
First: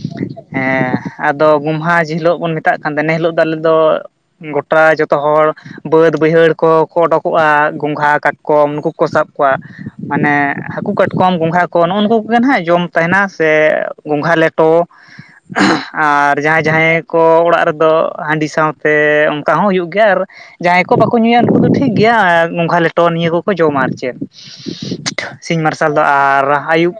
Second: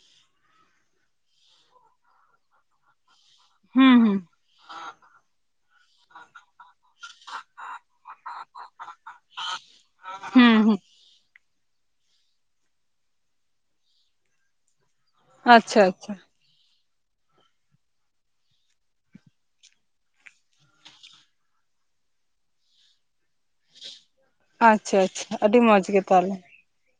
᱾ ᱦᱮᱸ, ᱟᱫᱚ ᱜᱚᱢᱦᱟ ᱡᱮ ᱦᱤᱞᱳᱜ ᱵᱚᱱ ᱢᱮᱛᱟᱜ ᱠᱟᱱᱛᱮ ᱱᱮ ᱦᱤᱞᱳᱜ ᱛᱟᱦᱚᱞᱮ ᱦᱩᱸ ᱫᱚ ᱦᱩᱸ ᱜᱚᱴᱟ ᱡᱚᱛᱚ ᱦᱚᱲ ᱵᱟᱹᱫᱽ ᱵᱟᱹᱭᱦᱟᱹᱲ ᱠᱚ ᱠᱚ ᱚᱰᱳᱠᱚᱜᱼᱟ ᱜᱚᱝᱜᱷᱟ ᱠᱟᱴᱠᱚᱢ ᱱᱩᱠᱩ ᱠᱚ ᱥᱟᱵ ᱠᱚᱣᱟ ᱢᱟᱱᱮ ᱦᱩᱸ ᱦᱩᱸ ᱦᱟᱹᱠᱩ ᱠᱟᱴᱠᱚᱢ ᱜᱚᱸᱜᱷᱟ ᱠᱚ ᱱᱚᱜᱼᱚ ᱱᱩᱠᱩ ᱠᱚᱜᱮ ᱱᱟᱦᱟᱜ ᱡᱚᱢ ᱛᱟᱦᱮᱱᱟ ᱥᱮ ᱜᱚᱝᱜᱷᱟ ᱞᱮᱴᱚ ᱾ ᱟᱪᱪᱷᱟ, ᱟᱪᱪᱷᱟ᱾ ᱟᱨ ᱡᱟᱦᱟᱸᱭ ᱡᱟᱦᱟᱸᱭ ᱠᱚ ᱚᱲᱟᱜ ᱨᱮᱫᱚ ᱦᱟᱺᱰᱤ ᱥᱟᱶᱛᱮ ᱚᱝᱠᱟ ᱦᱚᱸ ᱦᱩᱭᱩᱜ ᱜᱮᱭᱟ, ᱟᱨ ᱡᱟᱦᱟᱸᱭ ᱠᱚ ᱵᱟᱠᱚ ᱧᱩᱭᱟ ᱱᱩᱠᱩ ᱫᱚ ᱴᱷᱤᱠ ᱜᱮᱭᱟ, ᱜᱚᱝᱜᱷᱟ ᱞᱮᱴᱚ ᱱᱤᱭᱟᱹ ᱠᱚᱠᱚ ᱡᱚᱢᱟ ᱟᱨ ᱪᱮᱫ? ᱟᱪᱪᱷᱟ ᱟᱪᱪᱷᱟ ᱟᱹᱰᱤ ᱥᱤᱧ ᱢᱚᱸᱡᱽ ᱢᱟᱨᱥᱟᱞ ᱫᱚ ᱜᱮ ᱛᱟᱦᱚᱞᱮ ᱟᱨ ᱟᱹᱭᱩᱵ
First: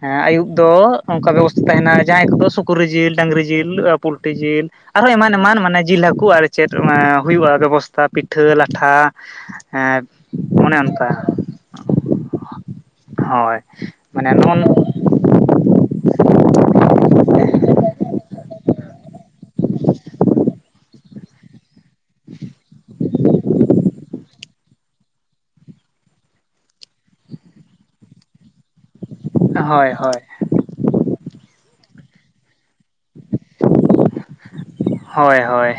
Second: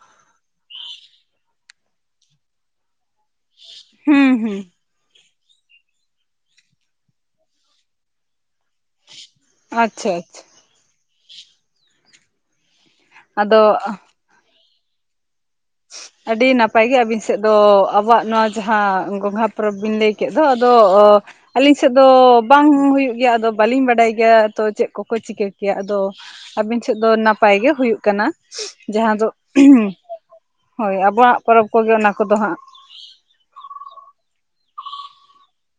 ᱦᱮᱸ, ᱟᱭᱩᱵ ᱫᱚ ᱚᱝᱠᱟ ᱵᱮᱵᱚᱥᱛᱟ ᱛᱟᱦᱮᱱᱟ ᱡᱟᱦᱟᱸᱭ ᱠᱚᱫᱚ ᱥᱩ ᱥᱩᱠᱨᱤ ᱡᱤᱞ, ᱰᱟᱹᱝᱨᱤ ᱡᱤᱞ ᱟᱨ ᱯᱩᱞᱴᱤ ᱦᱩᱸ ᱦᱩᱸ ᱡᱤᱞ ᱟᱨᱦᱚᱸ ᱮᱢᱟᱱ ᱮᱢᱟᱱ ᱢᱟᱱᱮ ᱡᱤᱞ ᱦᱟᱹᱠᱩ ᱟᱨ ᱪᱮᱫ ᱚᱱᱟ ᱦᱩᱭᱩᱜᱼᱟ ᱵᱮᱵᱚᱥᱛᱷᱟ ᱯᱤ ᱯᱤᱴᱷᱟᱹ ᱞᱟᱴᱷᱟ ᱟᱪᱪᱷᱟ ᱟᱪᱪᱷᱟ ᱮᱸᱻᱚᱱᱮ ᱚᱱᱠᱟ ᱾ ᱦᱳᱭ, ᱟᱫᱚ ᱢᱟᱱᱮ ᱱᱚᱜᱼᱚ [inaudible] ᱟᱹᱰᱤ ᱱᱟᱯᱟᱭ ᱜᱮ ᱟᱹᱵᱤᱱ ᱥᱮᱫ ᱫᱚ ᱟᱵᱚᱣᱟᱜ ᱱᱚᱣᱟ ᱡᱟᱦᱟᱸ ᱜᱚᱢᱦᱟ ᱯᱚᱨᱚᱵᱽ ᱵᱤᱱ ᱞᱮᱭ ᱠᱮᱫ ᱫᱚ ᱟᱫᱚᱻᱚ ᱟᱹᱞᱤᱧ ᱥᱮᱫ ᱫᱚ ᱵᱟᱝ ᱦᱩᱭᱩᱜ ᱜᱮᱭᱟ ᱟᱫᱚ ᱵᱟᱹᱞᱤᱧ ᱵᱟᱰᱟᱭ ᱜᱮᱭᱟ ᱛᱚ ᱪᱮᱜ ᱠᱚᱠᱚ ᱪᱤᱠᱟᱹ ᱠᱮᱭᱟ ᱟᱫᱚ ᱟᱹᱵᱤᱱ ᱥᱮᱫ ᱫᱚ ᱱᱟᱯᱟᱭ ᱜᱮ ᱦᱩᱭᱩᱜ ᱠᱟᱱᱟ, ᱡᱟᱦᱟᱸ ᱫᱚ ᱦᱳᱭ, ᱦᱳᱭ᱾ ᱦᱳᱭ, ᱟᱵᱚᱣᱟᱜ ᱯᱚᱨᱚᱵᱽ ᱠᱚᱜᱮ ᱚᱱᱟ ᱠᱚᱫᱚ ᱦᱟᱸᱜ ᱾ ᱦᱳᱭ, ᱦᱳᱭ᱾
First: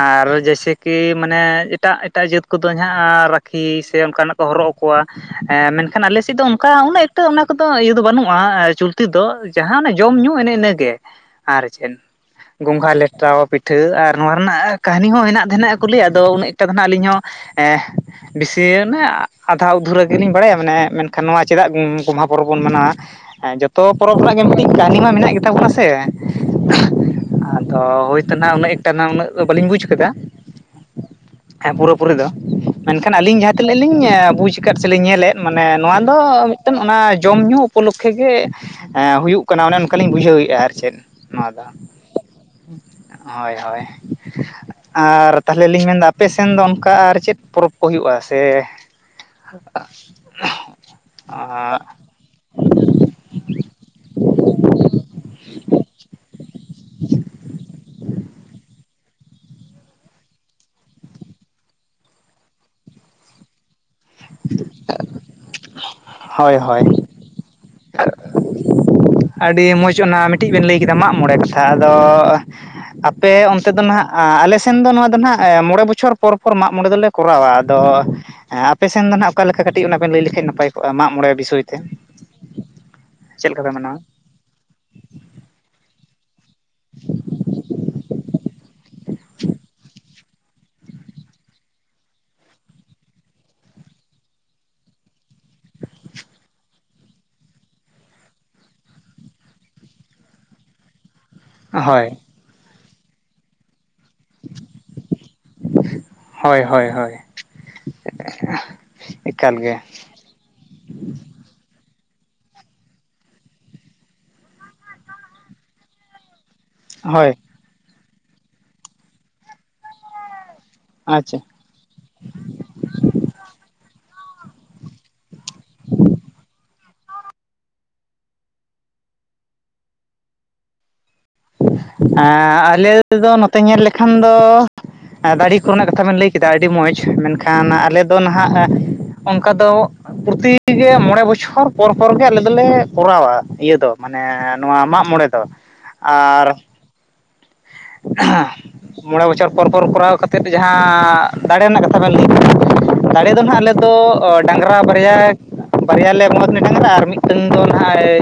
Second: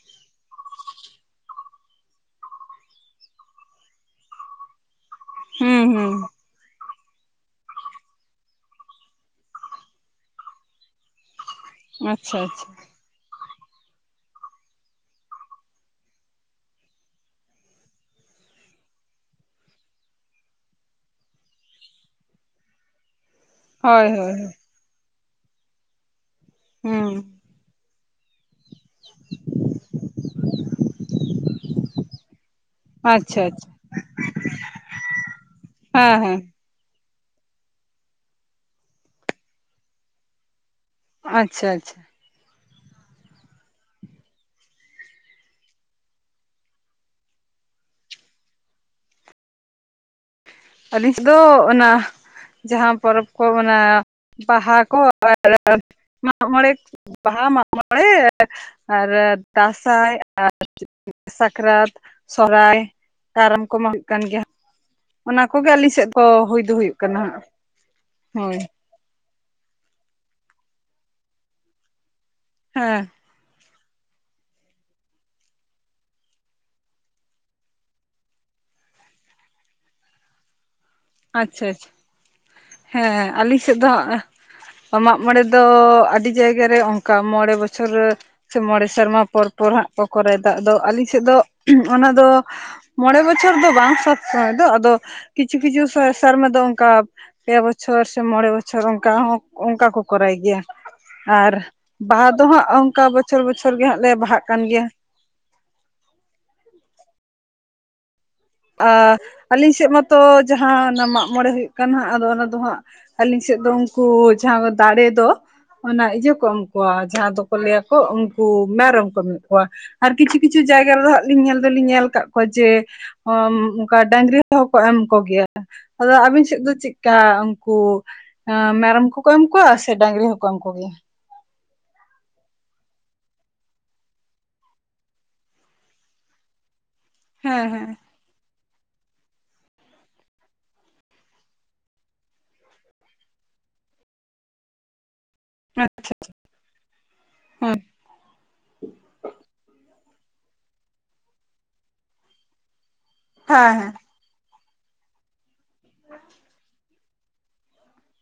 ᱟᱨ ᱡᱮᱭᱥᱮ ᱠᱤ ᱢᱟᱱᱮ ᱮᱴᱟᱜ ᱮᱴᱟᱜ ᱡᱟᱹᱛ ᱠᱚᱫᱚ ᱦᱮᱱᱟᱜ ᱨᱟᱠᱷᱤ ᱥᱮ ᱚᱱᱠᱟᱱᱟᱜ ᱠᱚ ᱦᱚᱨᱚᱜ ᱠᱚᱣᱟ, ᱮᱻ ᱦᱩᱸ ᱢᱮᱱᱠᱷᱟᱱ ᱦᱩᱸ ᱟᱞᱮ ᱥᱮᱫ ᱫᱚ ᱚᱝᱠᱟ ᱩᱱᱟᱹᱜ ᱮᱠ ᱮᱠᱴᱟᱹ ᱚᱱᱟ ᱠᱚᱫᱚ ᱤᱭᱟᱹ ᱫᱚ ᱵᱟᱹᱱᱩᱜᱼᱟ, ᱪᱩᱞᱛᱤ ᱫᱚ ᱡᱟᱦᱟᱸ ᱚᱱᱮ ᱡᱚᱢ ᱧᱩ ᱮᱱᱮ ᱤᱱᱟᱹᱜᱮ ᱾ ᱟᱨ ᱪᱮᱫ ᱟᱪᱪᱷᱟ ᱟᱪᱪᱷᱟ ᱜᱚᱝᱜᱷᱟ ᱞᱮ ᱴᱟᱣ, ᱯᱤᱴᱷᱟᱹ ᱟᱨ ᱱᱚᱣᱟ ᱨᱮᱱᱟᱜ ᱠᱟᱹᱦᱱᱤ ᱦᱚᱸ ᱦᱮᱱᱟᱜ ᱫᱚ ᱦᱮᱱᱟᱜ ᱜᱮᱠᱚ ᱞᱟᱹᱭᱟ ᱟᱫᱚ ᱩᱱᱟᱜ ᱮᱠᱴᱟ ᱫᱚ ᱱᱟᱦᱟᱜ ᱟᱹᱞᱤᱧ ᱦᱚᱸ ᱦᱮ ᱵᱤᱥᱤ ᱚᱱᱮ ᱟᱫᱷᱟ ᱩᱫᱷᱩᱨᱟᱹ ᱜᱤᱞᱤᱧ ᱵᱟᱲᱟᱭᱟ ᱢᱟᱱᱮ ᱢᱮᱱᱠᱷᱟᱱ ᱱᱚᱣᱟ ᱪᱮᱫᱟᱜ ᱜᱚᱢ-ᱜᱚᱢᱦᱟ ᱯᱚᱨᱚᱵᱽ ᱵᱚᱱ ᱢᱟᱱᱟᱣᱟ? ᱡᱚᱛᱚ ᱦᱳᱭ ᱯᱚᱨᱚᱵᱽ ᱨᱮᱱᱟᱜ ᱦᱳᱭ ᱜᱮ ᱢᱤᱫᱴᱤᱡ ᱠᱟᱹᱦᱱᱤ ᱢᱟ ᱢᱮᱱᱟᱜ ᱜᱮ ᱛᱟᱵᱚᱱᱟ ᱥᱮ ᱾ ᱦᱩᱸ᱾ ᱛᱚ ᱦᱩᱭᱛᱚ ᱱᱟᱦᱟᱜ ᱩᱱᱟᱹᱜ ᱮᱠᱴᱟ ᱱᱟᱜ ᱩᱱᱟᱹᱜ ᱫᱚ ᱵᱟᱹᱞᱤᱧ ᱵᱩᱡᱽ ᱠᱟᱫᱟ, ᱦᱮᱸ ᱯᱩᱨᱟᱹ ᱯᱩᱨᱤ ᱫᱚ᱾ ᱢᱮᱱᱠᱷᱟᱱ ᱟᱞᱤᱧ ᱟᱪᱪᱷᱟ ᱡᱟᱦᱟᱸ ᱟᱪᱪᱷᱟ ᱛᱤᱱᱟᱹᱜ ᱞᱤᱧ ᱵᱩᱡᱽ ᱟᱠᱟᱫ ᱥᱮ ᱞᱤᱧ ᱧᱮᱞᱮᱫ, ᱢᱟᱱᱮ ᱱᱚᱣᱟ ᱦᱮᱸ ᱫᱚ ᱦᱮᱸ ᱛᱮᱢ ᱚᱱᱟ ᱡᱚᱢ ᱧᱩ ᱩᱯᱚᱞᱚᱠᱠᱷᱮ ᱜᱮ ᱮᱸ ᱦᱩᱭᱩᱜ ᱠᱟᱱᱟ᱾ ᱚᱱᱮ ᱚᱱᱠᱟᱞᱤᱧ ᱵᱩᱡᱷᱟᱹᱣᱮᱜᱼᱟ ᱟᱨ ᱪᱮᱫ᱾ ᱱᱚᱣᱟ ᱟᱪᱪᱷᱟ ᱫᱚ ᱟᱪᱪᱷᱟ ᱾ ᱦᱳᱭ ᱦᱳᱭ ᱾ ᱟᱨ ᱛᱟᱦᱚᱞᱮ ᱞᱤᱧ ᱢᱮᱱᱫᱟ ᱟᱯᱮ ᱥᱮᱱ ᱫᱚ ᱚᱱᱠᱟ ᱟᱨ ᱪᱮᱫ ᱯᱚᱨᱚᱵᱽ ᱠᱚ ᱦᱩᱭᱩᱜᱼᱟ ᱥᱮ [inaudible] ᱟᱞᱤᱧ ᱥᱮᱫ ᱫᱚ ᱚᱱᱟ ᱡᱟᱦᱟᱸ ᱯᱚᱨᱚᱵᱽ ᱠᱚ ᱢᱮᱱᱟᱜᱼᱟ, ᱵᱟᱦᱟ ᱠᱚ ᱟᱨ ᱢᱟᱜ ᱢᱚᱬᱮ᱾ ᱵᱟᱦᱟ, ᱢᱟᱜ ᱢᱚᱬᱮ, ᱟᱨ ᱫᱟᱥᱟᱣ ᱟᱨ ᱪᱮᱜ ᱥᱟᱠᱨᱟᱛ, ᱥᱚᱨᱦᱟᱭ, ᱠᱟᱨᱟᱢ ᱠᱚᱢᱟ ᱦᱩᱭᱩᱜ ᱠᱟᱱ ᱜᱮᱭᱟ ᱾ ᱚᱱᱟ ᱠᱚᱜᱮ ᱟᱹᱞᱤᱧ ᱥᱮᱫ ᱫᱚ ᱦᱳᱭ ᱦᱩᱭ ᱫᱚ ᱦᱳᱭ ᱦᱩᱭᱩᱜ ᱠᱟᱱᱟ ᱦᱟᱸᱜ, ᱦᱳᱭ᱾ ᱟᱰᱤ ᱢᱚᱡᱽ ᱚᱱᱟ ᱢᱤᱜᱴᱤᱡ ᱵᱮᱱ ᱞᱟᱹᱭ ᱠᱮᱫᱟ ᱢᱟᱜ ᱢᱚᱬᱮ ᱠᱟᱛᱷᱟ᱾ ᱟᱫᱚ ᱦᱮᱸ ᱟᱯ ᱯᱮ ᱚᱱᱛᱮ ᱫᱚ ᱱᱟᱦᱟᱜ ᱟᱞᱮ ᱥᱮᱱ ᱫᱚ ᱱᱚᱣᱟ ᱫᱚ ᱱᱟᱦᱟᱜ ᱢᱚᱬᱮ ᱵᱚᱪᱷᱚᱨ ᱯᱚᱨ ᱯᱚᱨ ᱢᱟᱜ ᱢᱚᱬᱮ ᱫᱚᱞᱮ ᱠᱚᱨᱟᱣᱟ, ᱟᱫᱚ ᱟᱯᱮ ᱥᱮᱱ ᱫᱚ ᱱᱟᱦᱟᱜ ᱚᱠᱟ ᱞᱮᱠᱟ ᱠᱟᱴᱤᱡ ᱚᱱᱟ ᱵᱮᱱ ᱞᱮᱹᱭ ᱞᱮᱠᱷᱟᱡ ᱱᱟᱯᱟᱭ ᱠᱚᱜᱼᱟ, ᱢᱟᱜ ᱢᱚᱬᱮ ᱵᱤᱥᱚᱭ ᱟᱪᱪᱷᱟ ᱛᱮ ᱟᱪᱪᱷᱟ, ᱦᱮᱸ ᱪᱮᱫ ᱟᱞᱤᱧ ᱞᱮᱠᱟ ᱯᱮ ᱥᱮᱫ ᱫᱚ ᱢᱟᱱᱟᱣᱟ ᱦᱟᱸᱜ ᱢᱟᱜ ᱢᱚᱬᱮ ᱫᱚ ᱟᱰᱤ ᱡᱟᱭᱜᱟ ᱨᱮ ᱚᱝᱠᱟ ᱢᱚᱬᱮ ᱵᱚᱪᱷᱚᱨ ᱥᱮ ᱢᱚᱬᱮ ᱥᱮᱨᱢᱟ ᱯᱚᱨ ᱯᱚᱨ ᱦᱟᱸᱜ ᱠᱚ ᱠᱚᱨᱟᱭᱮᱫᱟ ᱾ ᱟᱫᱚ ᱟᱞᱤᱧ ᱥᱮᱫ ᱫᱚ ᱚᱱᱟ ᱫᱚ, ᱢᱚᱬᱮ ᱵᱚᱪᱷᱚᱨ ᱫᱚ ᱵᱟᱝ ᱥᱚᱵ ᱥᱚᱢᱚᱭ ᱫᱚ ᱟᱫᱚ ᱠᱤᱪᱷᱩ ᱠᱤᱪᱷᱩ [inaudible] ᱥᱟᱨᱢᱟ ᱫᱚ ᱚᱝᱠᱟ ᱯᱮ ᱵᱚᱪᱷᱚᱨ ᱥᱮ ᱢᱚᱬᱮ ᱵᱚᱪᱷᱚᱨ ᱚᱝᱠᱟ ᱦᱚᱸ ᱚᱝᱠᱟ ᱠᱚ ᱠᱚᱨᱟᱭ ᱜᱮᱭᱟ ᱾ ᱟᱨ ᱦᱳᱭ ᱵᱟᱦᱟ ᱫᱚ ᱦᱟᱸᱜ ᱚᱝᱠᱟ ᱵᱚᱪᱷᱚᱨ ᱵᱚᱪᱷᱚᱨ ᱜᱮ ᱦᱟᱸᱜ ᱞᱮ ᱵᱟᱦᱟᱜ ᱠᱟᱱ ᱜᱮᱭᱟ ᱾ ᱦᱚᱭ ᱦᱚᱭ ᱦᱚᱭ ᱾ ᱟᱻ ᱟᱞᱤᱧ ᱜᱮ ᱥᱮᱫ ᱢᱟᱛᱚ ᱡᱟᱦᱟᱸ ᱚᱱᱟ ᱢᱟᱜ ᱢᱚᱬᱮ ᱦᱩᱭᱩᱜ ᱠᱟᱱ ᱦᱟᱸᱜ ᱟᱫᱚ ᱚᱱᱟ ᱫᱚ ᱦᱟᱸᱜ ᱟᱞᱤᱧ ᱥᱮᱫ ᱫᱚ ᱩᱝᱠᱩ ᱡᱟᱦᱟᱸ ᱫᱟᱲᱮ ᱫᱚ, ᱚᱱᱟ ᱤᱡᱟᱹ ᱠᱚ ᱮᱢ ᱠᱚᱣᱟ, ᱦᱳᱭ ᱡᱟᱦᱟᱸ ᱫᱚᱠᱚ ᱞᱟᱹᱭᱟ ᱠᱚ ᱩᱱᱠᱩ ᱢᱮᱨᱚᱢ ᱠᱚ ᱮᱢᱮᱫ ᱠᱚᱣᱟ ᱾ ᱟᱨ ᱠᱤᱪᱷᱩ ᱠᱤᱪᱷᱩ ᱡᱟᱭᱜᱟ ᱨᱮᱫᱚ ᱦᱟᱸᱜ ᱟᱪᱪᱷᱟ ᱞᱤᱧ ᱧᱮᱞ ᱟᱫᱚ ᱞᱤᱧ ᱧᱮᱞ ᱠᱟᱜ ᱠᱚᱣᱟ ᱡᱮ ᱚᱸᱻᱢ ᱚᱝᱠᱟ ᱰᱟᱝᱜᱽᱨᱤ ᱦᱚᱸ ᱠᱚ ᱮᱢ ᱠᱚ ᱜᱮᱭᱟ ᱾ ᱟᱫᱚ ᱟᱵᱤᱱ ᱥᱮᱫ ᱫᱚ ᱪᱤᱜ ᱠᱟ ᱩᱝᱠᱩ ᱮᱸ ᱢᱮᱨᱚᱢ ᱠᱚᱠᱚ ᱮᱢ ᱠᱚᱣᱟ ᱥᱮ ᱰᱟᱝᱜᱽᱨᱤ ᱦᱚᱸ ᱠᱚ ᱮᱢ ᱠᱚ ᱜᱮᱭᱟ? ᱮᱸᱻ ᱟᱞᱮ [inaudible] ᱫᱚ ᱱᱚᱛᱮ ᱧᱮᱞ ᱞᱮᱠᱷᱟᱱ ᱫᱚ ᱫᱟᱲᱤ ᱠᱚ ᱨᱮᱱᱟᱜ ᱠᱟᱛᱷᱟ ᱵᱮᱱ ᱞᱮᱹᱭ ᱠᱮᱫᱟ ᱟᱰᱤ ᱢᱚᱸᱡᱽ ᱦᱮᱸ ᱢᱮᱱᱠᱷᱟᱱ ᱦᱮᱸ ᱟᱞᱮ ᱛᱚ ᱱᱟᱦᱟᱜ ᱚᱝᱠᱟ ᱫᱚ ᱯᱨᱚᱛᱤ [inaudible] ᱢᱚᱬᱮ ᱵᱚᱪᱷᱚᱨ ᱯᱚᱨ ᱯᱚᱨ ᱜᱮ ᱟᱞᱮ ᱫᱚᱞᱮ ᱠᱚᱨᱟᱣᱟ ᱤᱭᱟᱹ ᱫᱚ ᱢᱟ ᱱᱮᱻ ᱱᱚᱣᱟ ᱢᱟᱜ ᱢᱚᱬᱮ ᱫᱚ ᱾ [inaudible] ᱟᱨ ᱦᱩᱸ᱾ [inaudible] ᱢᱚᱬᱮ ᱵᱚᱪᱷᱚᱨ ᱯᱚᱨ ᱯᱚᱨ ᱠᱚᱨᱟᱣ ᱠᱟᱛᱮᱫ ᱡᱟᱦᱟᱸᱻ ᱫᱟᱬᱮ ᱨᱮᱱᱟᱜ ᱠᱟᱛᱷᱟ ᱵᱮᱱ ᱞᱟᱹᱭ [inaudible] ᱫᱟᱬᱮ ᱫᱚ ᱱᱟᱦᱟᱜ ᱟᱞᱮ ᱦᱮᱸ ᱦᱮᱸ ᱫᱚᱻ ᱰᱟᱝᱜᱽᱨᱟ ᱵᱟᱨᱭᱟ, ᱵᱟᱨᱭᱟ ᱞᱮ ᱵᱚᱸᱜᱟ ᱠᱤᱱᱟ ᱰᱟᱝᱜᱽᱨᱟ ᱟᱨ ᱢᱤᱫ ᱴᱟᱹᱝ ᱫᱚ ᱱᱟᱦᱟᱜ ᱮᱭ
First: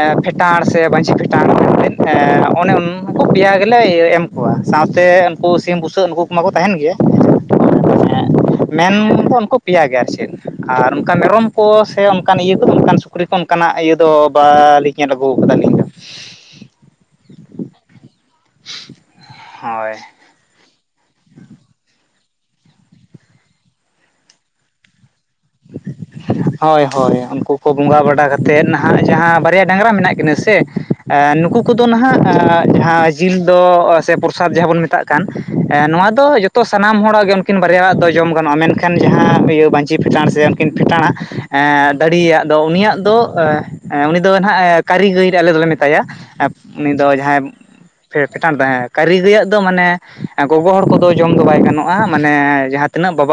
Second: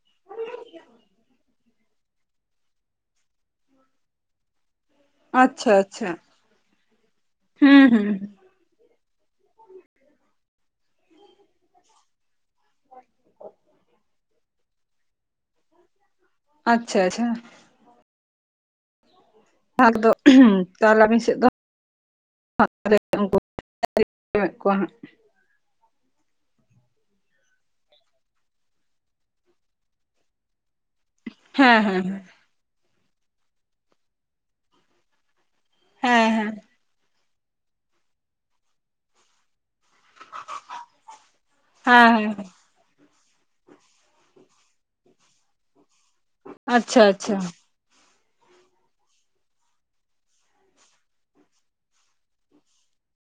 ᱮᱸᱻ ᱯᱷᱮᱴᱟᱬ ᱥᱮ ᱵᱟᱸᱡᱷᱤ ᱯᱷᱮᱴᱟᱬ [inaudible] ᱨᱤᱱ ᱮᱸᱻ ᱚᱱᱮ ᱩᱱᱠᱩ ᱯᱮᱭᱟ ᱜᱮ ᱞᱮ ᱤᱭᱟᱹ ᱮᱢ ᱣᱟ ᱥᱟᱶᱛᱮ ᱩᱱᱠᱩ ᱟᱪᱪᱷᱟ ᱥᱤᱢ ᱵᱩᱥᱟᱹᱜ, ᱟᱪᱪᱷᱟ ᱱᱩᱠᱩ ᱠᱚᱢᱟᱠᱚ ᱛᱟᱦᱮᱱ ᱜᱮᱭᱟ ᱦᱩᱸ ᱦᱩᱸ ᱾ᱮ ᱢᱮᱱᱫᱚ ᱩᱱᱠᱩ ᱯᱮᱭᱟ ᱜᱮ ᱟᱨ ᱪᱮᱫ, ᱟᱨ ᱚᱱᱠᱟ ᱢᱮᱨᱚᱢ ᱠᱚ ᱥᱮ ᱚᱱᱠᱟᱱ ᱤᱭᱟᱹ ᱚᱱᱠᱟᱱ ᱥᱩ ᱠᱩᱨᱤ ᱠᱚ ᱚᱱᱠᱟᱱᱟᱜ ᱤᱭᱟᱹ ᱫᱚ ᱵᱟᱻᱞᱤᱧ ᱧᱮᱞ ᱟᱹᱜᱩ ᱠᱟᱫᱟ ᱟᱞᱤᱧ ᱫᱚ᱾ ᱟᱪᱪᱷᱟ ᱟᱪᱪᱷᱟ ᱾ [unintelligible] ᱦᱳᱭ ᱯᱷᱟᱸᱠ ᱫᱚ ᱩᱸᱦᱩᱸ ᱛᱟᱦᱚᱞᱮ ᱟᱹᱵᱤᱱ ᱥᱮᱫ ᱫ [inaudible] ᱦᱟᱸᱜ [unintelligible] ᱦᱳᱭ ᱦᱳᱭ, ᱩᱱᱠᱩ ᱠᱚ ᱵᱚᱸᱜᱟ ᱵᱟᱲᱟ ᱠᱟᱛᱮᱱ ᱱᱟᱦᱟᱜ, ᱡᱟᱦᱟᱸ ᱵᱟᱨᱭᱟ ᱰᱟᱝᱨᱟ ᱢᱮᱱᱟᱜ ᱠᱤᱱᱟᱹ ᱥᱮ ᱟᱸ ᱱᱩᱠᱩ ᱦᱟᱸᱜ ᱠᱚᱫᱚ ᱦᱮᱸ ᱱᱟᱦᱟᱜ ᱟᱸ ᱡᱟᱦᱟᱸ ᱡᱤᱞ ᱫᱚ, ᱥᱮ ᱯᱨᱚᱥᱟᱫᱽ ᱡᱟᱦᱟᱸ ᱵᱚᱱ ᱢᱮᱛᱟᱜ ᱠᱟᱱ, ᱮ ᱱᱚᱣᱟ ᱫᱚ ᱦᱮᱸ ᱦᱮᱸ ᱦᱮᱸ ᱡᱚᱛᱚ ᱥᱟᱱᱟᱢ ᱦᱚᱲᱟᱜ ᱜᱮ ᱩᱱᱠᱤᱱ ᱵᱟᱨᱭᱟᱣᱟᱜ ᱫᱚ ᱡᱚᱢ ᱜᱟᱱᱚᱜᱼᱟ, ᱢᱮᱱᱠᱷᱟᱱ ᱡᱟᱦᱟᱸ ᱤᱭᱟᱹ ᱵᱟᱹᱧᱪᱷᱤ ᱪᱟᱨᱥ ᱥᱮ ᱩᱱᱠᱤᱱ ᱯᱷᱮᱴᱟᱬᱟ ᱮᱸᱻ ᱦᱮᱸ ᱫᱟᱲᱤᱭᱟᱜ ᱦᱮᱸ ᱫᱚ ᱩᱱᱤᱭᱟᱜ ᱫᱚ ᱮ ᱮ ᱩᱱᱤ ᱫᱚᱱ ᱦᱟᱸᱜ, ᱠᱟᱹᱨᱤᱜᱟᱹᱭ ᱟᱞᱮ ᱫᱚᱞᱮ ᱢᱮᱛᱟᱭᱟ, ᱩᱱᱤ ᱟᱪᱪᱷᱟ ᱫᱚ ᱟᱪᱪᱷᱟ ᱡᱟᱦᱟᱸᱭ ᱯᱷᱮ ᱯᱷᱮᱴᱟᱱ ᱦᱮᱸ ᱠᱟᱹᱨᱤ ᱜᱟᱹᱭᱟᱜ ᱫᱚ ᱢᱟᱱᱮ ᱜᱚᱜᱚ ᱦᱚᱲ ᱠᱚᱫᱚ ᱡᱚᱢ ᱫᱚ ᱵᱟᱭ ᱜᱟᱱᱚᱜᱼᱟ, ᱢᱟᱱᱮ ᱡᱟᱦᱟᱸ ᱛᱤᱱᱟᱹᱜ ᱵᱟᱵᱟ